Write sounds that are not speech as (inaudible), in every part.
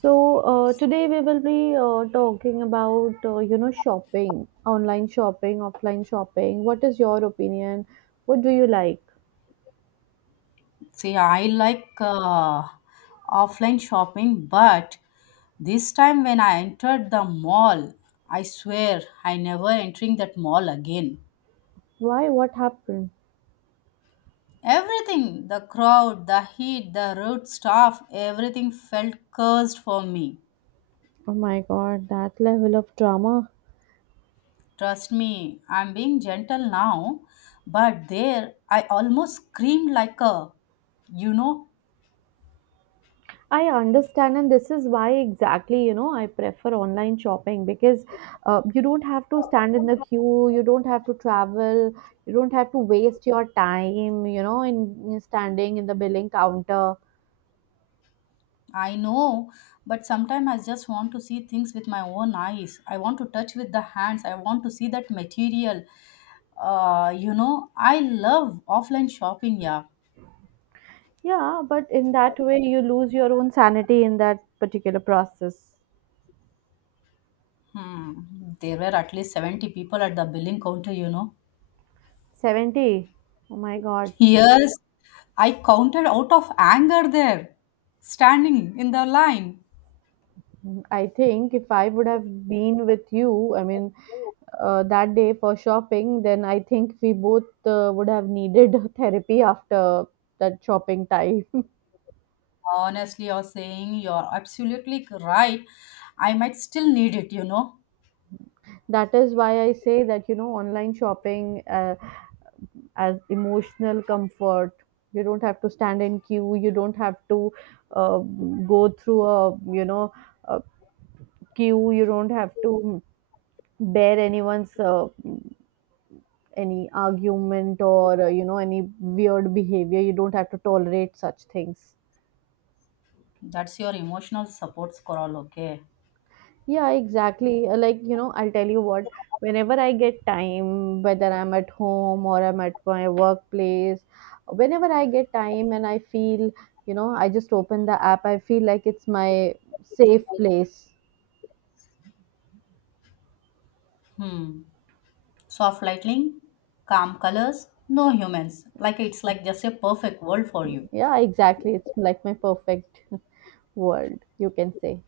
So today we will be talking about shopping, online shopping, offline shopping. What is your opinion? What do you like? See, I like offline shopping, but this time when I entered the mall, I swear I never entering that mall again. Why? What happened? Everything, the crowd, the heat, the rude staff, everything felt cursed for me. Oh my god, that level of drama. Trust me, I'm being gentle now, but there I almost screamed like a, you know, I understand, and this is why exactly I prefer online shopping because you don't have to stand in the queue, you don't have to travel, you don't have to waste your time in standing in the billing counter. I know, but sometimes I just want to see things with my own eyes. I want to touch with the hands. I want to see that material. I love offline shopping. Yeah, Yeah, but in that way, you lose your own sanity in that particular process. hmm, there were at least 70 people at the billing counter. 70. Oh my God. (laughs) Yes, I counted out of anger there, standing in the line. I think if I would have been with you, I mean, that day for shopping, then I think we both would have needed (laughs) therapy after that shopping time. (laughs) Honestly, you're saying you're absolutely right. I might still need it. That is why I say that, you know, online shopping as emotional comfort. You don't have to stand in queue. You don't have to go through a, you know, uh, queue. You don't have to bear anyone's any argument or any weird behavior. You don't have to tolerate such things. That's your emotional support squirrel, okay? Yeah, exactly. Like, you know, I'll tell you what, whenever I get time, whether I'm at home or I'm at my workplace, whenever I get time and I feel, you know, I just open the app. I feel like it's my safe place. Hmm. Soft lighting, calm colors, no humans. Like it's like just a perfect world for you. Yeah, exactly, it's like my perfect (laughs) world, you can say.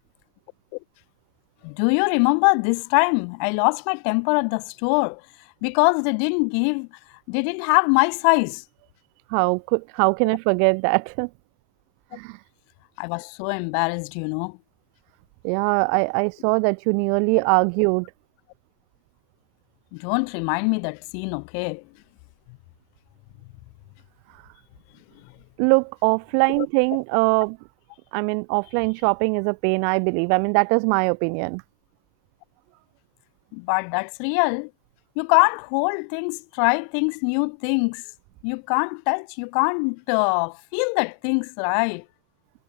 Do you remember this time I lost my temper at the store because they didn't have my size. How could— how can I forget that? (laughs) I was so embarrassed. Yeah, I saw that you nearly argued. Don't remind me that scene, okay? Look, offline shopping is a pain, I believe. I mean, that is my opinion. But that's real. You can't hold things, try things, new things. You can't touch, you can't feel that things, right?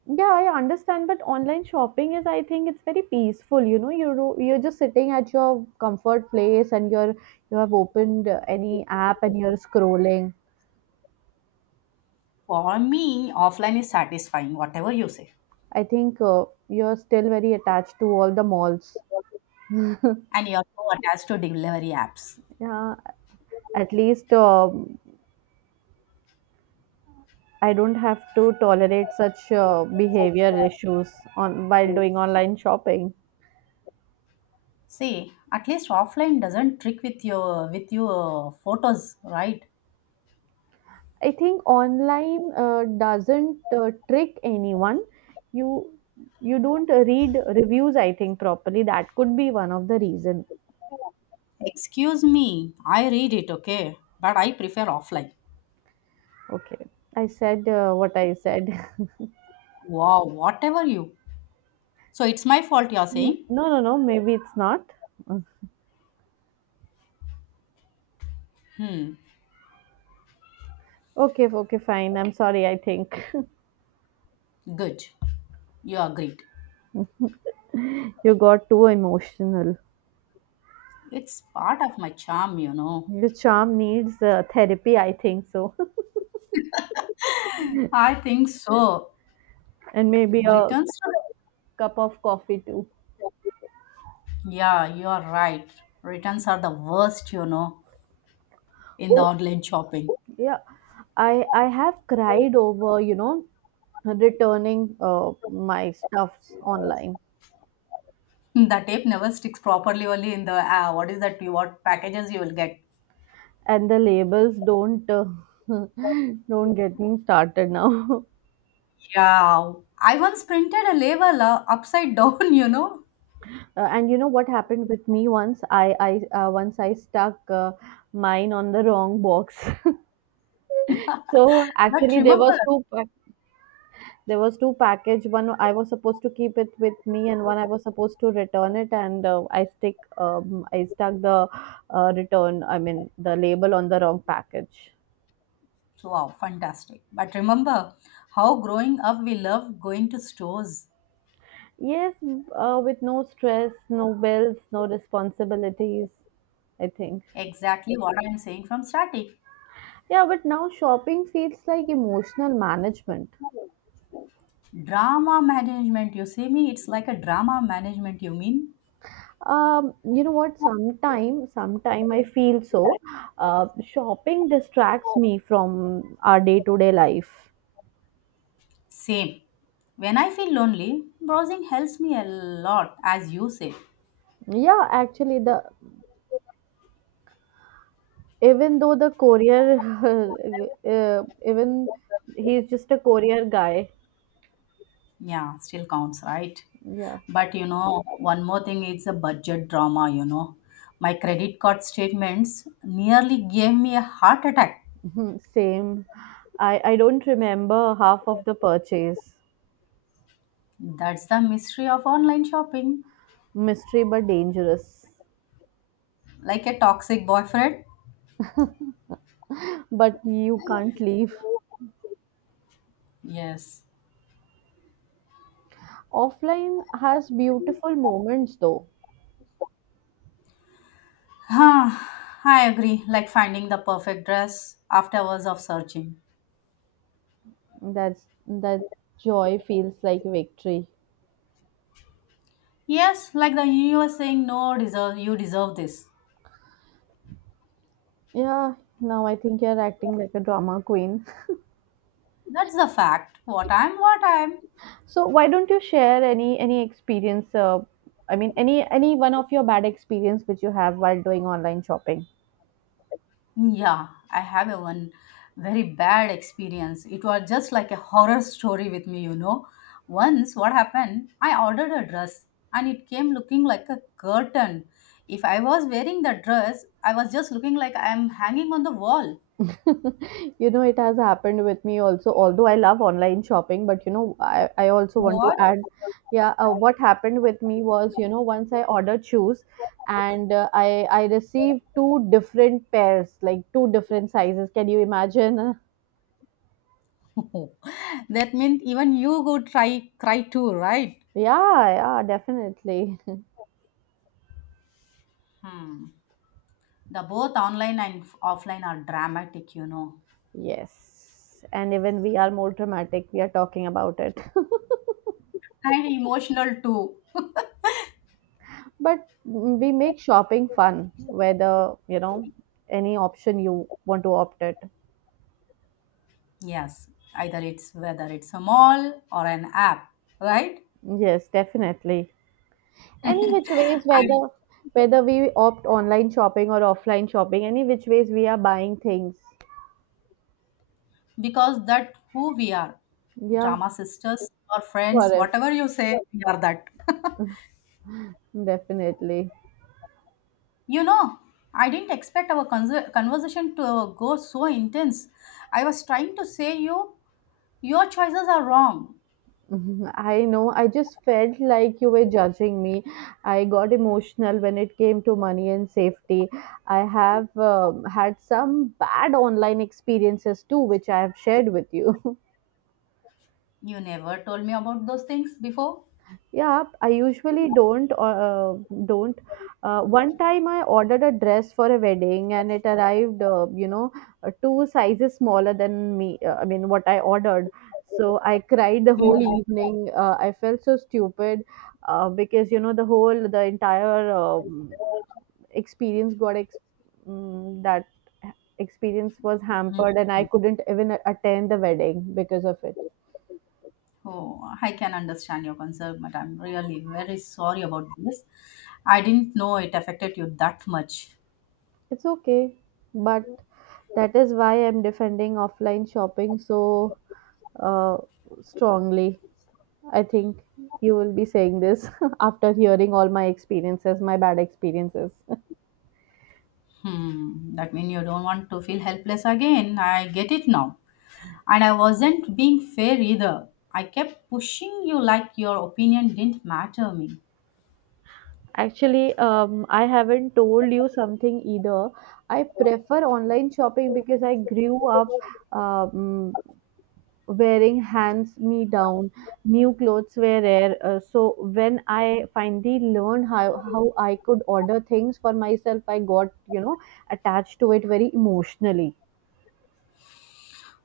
Yeah, I understand, but online shopping is, I think, it's very peaceful. You know, you're just sitting at your comfort place, and you're— you have opened any app and you're scrolling. For me, offline is satisfying, whatever you say. I think you're still very attached to all the malls. (laughs) And you're so attached to delivery apps. Yeah, at least I don't have to tolerate such behavior issues on while doing online shopping. See, at least offline doesn't trick with your photos, right? I think online doesn't trick anyone. You— you don't read reviews, I think, properly. That could be one of the reason. Excuse me, I read it, okay, but I prefer offline. Okay, I said what I said. Wow, whatever you. So it's my fault you're (laughs) No, saying? no, no. Maybe it's not. Mm. Okay, okay, fine. I'm sorry. I think Good. You agreed. (laughs) you got too emotional. It's part of my charm, you know. Your charm needs therapy, I think so. (laughs) I think so. And maybe a Returns to the- cup of coffee too. Yeah, you are right. Returns are the worst, you know, in the Oh, online shopping. yeah, I have cried over, you know, returning uh, my stuffs online, Mm, the tape never sticks properly only in the what is that you what packages you will get. and the labels don't— (laughs) don't get me started now. (laughs) Yeah. I once printed a label upside down, (laughs) you know. And you know what happened with me once? I Once I stuck mine on the wrong box. (laughs) so But actually there remember, was two There was two package. One I was supposed to keep it with me, and one I was supposed to return it. And I stuck the return. I mean the label on the wrong package. so, wow, fantastic. But remember how growing up we love going to stores. Yes, with no stress, no bills, no responsibilities, I think. Exactly what I'm saying from starting. Yeah, but now shopping feels like emotional management. Drama management, you see me? It's like a drama management, you mean? You know what? Sometime I feel so. Shopping distracts me from our day-to-day life. Same. When I feel lonely, browsing helps me a lot, as you say. Yeah, actually, the even though the courier (laughs) even he's just a courier guy. Yeah, still counts, right? Yeah. But you know, one more thing, it's a budget drama, you know. My credit card statements nearly gave me a heart attack. Mhm. Same, I don't remember half of the purchase. That's the mystery of online shopping. Mystery, but dangerous. Like a toxic boyfriend? But you can't leave. Yes. Offline has beautiful moments though. Huh? I agree. Like finding the perfect dress after hours of searching. That's that joy feels like victory. Yes, like the universe saying, no, deserve you deserve this. Yeah, now I think you're acting like a drama queen. That's the fact. What I'm, what I'm. So why don't you share any experience? I mean, any one of your bad experience which you have while doing online shopping. Yeah, I have a one very bad experience. It was just like a horror story with me, you know. Once, what happened? I ordered a dress and it came looking like a curtain. If I was wearing the dress, I was just looking like I'm hanging on the wall. (laughs) You know, it has happened with me also. Although I love online shopping, but you know, I also want to What? add, yeah. What happened with me was, you know, once I ordered shoes, and I received two different pairs, like two different sizes. Can you imagine? (laughs) (laughs) that means even you go try cry too, right? Yeah, yeah, definitely. Hmm. The both online and offline are dramatic, you know, Yes. And even we are more dramatic, we are talking about it. (laughs) and emotional too. But we make shopping fun, whether, you know, any option you want to opt it. Yes, either it's whether it's a mall or an app, right? Yes, definitely. Any which ways, And whether we opt online shopping or offline shopping, any which ways we are buying things. because that who we are, Yeah, drama sisters or for friends, if whatever you say, we are that. (laughs) definitely. You know, I didn't expect our conversation to go so intense. I was trying to say you, your choices are wrong. Mhm. I know. I just felt like you were judging me. I got emotional when it came to money and safety. I have had some bad online experiences too, which I have shared with you. (laughs) You never told me about those things before. Yeah, I usually don't. One time I ordered a dress for a wedding and it arrived, two sizes smaller than me. I mean, what I ordered. So I cried the whole Mhm. evening. I felt so stupid because you know the entire experience got ex- mm, that experience was hampered, and I couldn't even attend the wedding because of it. Oh, I can understand your concern, but I'm really very sorry about this. I didn't know it affected you that much. It's okay, but— that is why I'm defending offline shopping so uh, strongly. I think you will be saying this (laughs) after hearing all my experiences, my bad experiences. (laughs) Hmm, that means you don't want to feel helpless again. I get it now. And I wasn't being fair either. I kept pushing you like your opinion didn't matter me. Actually, I haven't told you something either. I prefer online shopping because I grew up um, wearing hands me down. New clothes were rare, so when I finally learned how I could order things for myself, I got, you know, attached to it very emotionally.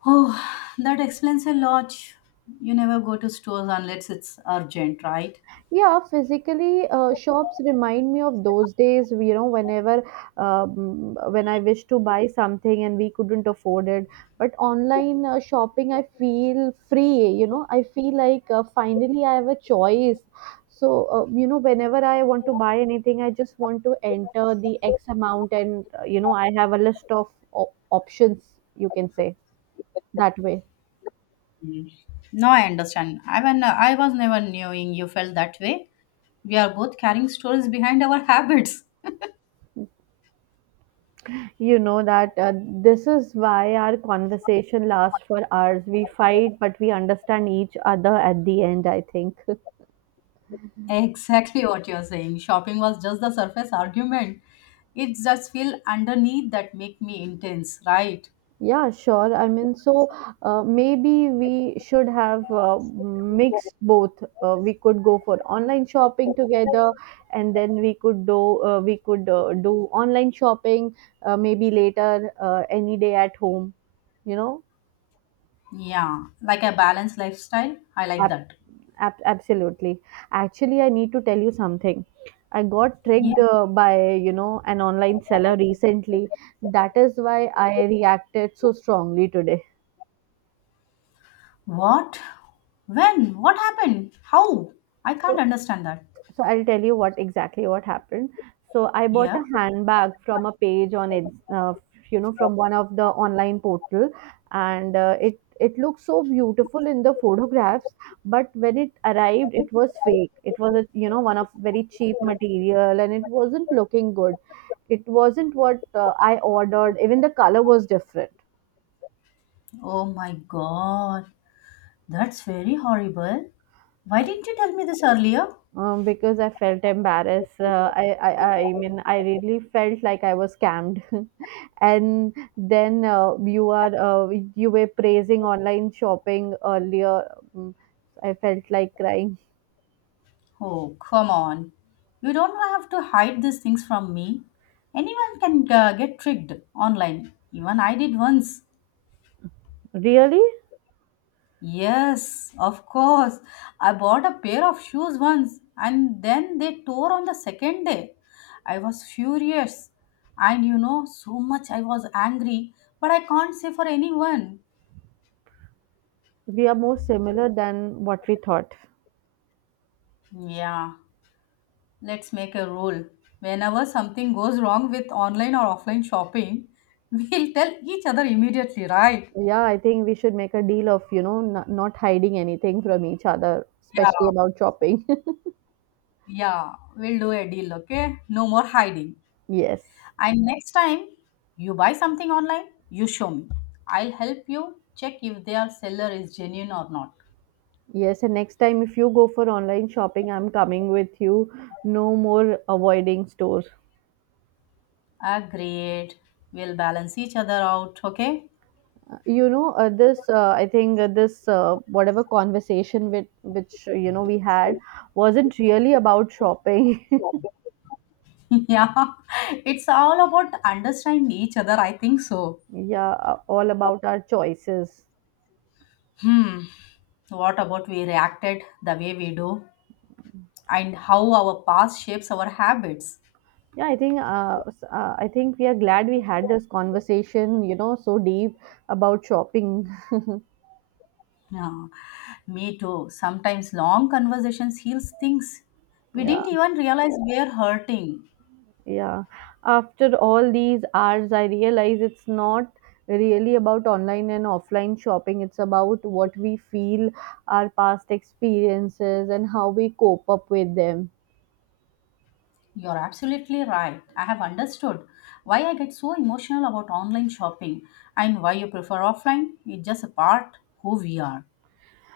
Oh, that explains a lot. You never go to stores unless it's urgent, right? Yeah, physically, shops remind me of those days, you know, whenever— when I wish to buy something and we couldn't afford it. But online shopping, I feel free, you know, I feel like finally I have a choice. So, you know, whenever I want to buy anything, I just want to enter the X amount, and, you know, I have a list of options, you can say that way. No, I understand. I, when, I was never knowing you felt that way. We are both carrying stories behind our (laughs) habits. You know that this is why our conversation lasts for hours. We fight, but we understand each other at the end, I think. (laughs) Exactly what you're saying. Shopping was just the surface argument. It's just feel underneath that make me intense, right? Yeah, sure. I mean, so maybe we should have mixed both. We could go for online shopping together, and then we could do online shopping maybe later, any day at home, you know. Yeah, like a balanced lifestyle. I like that. Absolutely. Actually, I need to tell you something. I got Yeah. tricked by, you know, an online seller recently. That is why I reacted so strongly today. What? When? What happened? How? I can't So understand that. so I'll tell you what exactly what happened. So I bought Yeah. a handbag from a page on it, uh, you know, from one of the online portal, and it looked so beautiful in the photographs. But when it arrived, it was fake. It was a, you know, one of very cheap material, and it wasn't looking good. It wasn't what I ordered. Even the color was different. Oh my god. That's very horrible. Why didn't you tell me this earlier? Um, because I felt embarrassed. I mean, I really felt like I was scammed. (laughs) And then you were praising online shopping earlier. Um, I felt like crying. Oh, come on. You don't have to hide these things from me. Anyone can get tricked online. Even I did once. Really, Yes, of course. I bought a pair of shoes once and then they tore on the second day. I was furious. And you know, so much I was angry, but I can't say for anyone. we are more similar than what we thought. Yeah, let's make a rule. Whenever something goes wrong with online or offline shopping, (laughs) we'll tell each other immediately, right? Yeah, I think we should make a deal of, you know, not hiding anything from each other, Yeah, especially about shopping. yeah, we'll do a deal, okay? No more hiding. (laughs) Yes. And next time you buy something online, you show me. I'll help you check if their seller is genuine or not. Yes, and next time if you go for online shopping, I'm coming with you. No more avoiding stores. Agreed. We'll balance each other out, okay? You know, this I think this whatever conversation with which you know we had wasn't really about shopping. (laughs) (laughs) Yeah, it's all about understanding each other, I think so. Yeah, all about our choices. Hmm, what about we reacted the way we do? And how our past shapes our habits. Yeah, I think I think we are glad we had this conversation. You know, so deep about shopping. (laughs) Yeah, me too. Sometimes long conversations heals things we Yeah. didn't even realize we're hurting. Yeah. After all these hours, I realize it's not really about online and offline shopping. It's about what we feel, our past experiences, and how we cope up with them. You're absolutely right. I have understood why I get so emotional about online shopping and why you prefer offline. It's just a part who we are,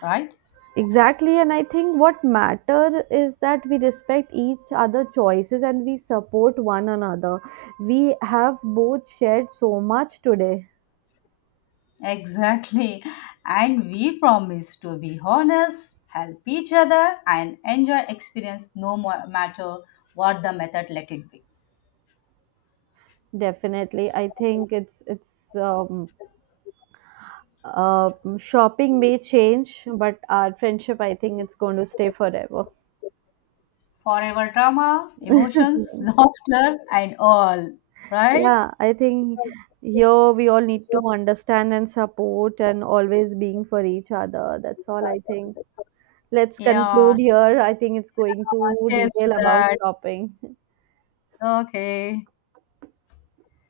right? Exactly. And I think what matter is that we respect each other choices and we support one another. We have both shared so much today. Exactly. And we promise to be honest, help each other, and enjoy experience no mo- matter what the method let it be. Definitely. I think it's, it's, Uh, shopping may change, but our friendship, I think it's going to stay forever. Forever drama, emotions, (laughs) (laughs) laughter, and all. Right? Yeah, I think here we all need to understand and support and always being for each other. That's all I think. Let's Yeah. conclude here. I think it's going to Cheers to detail about that. shopping. Okay.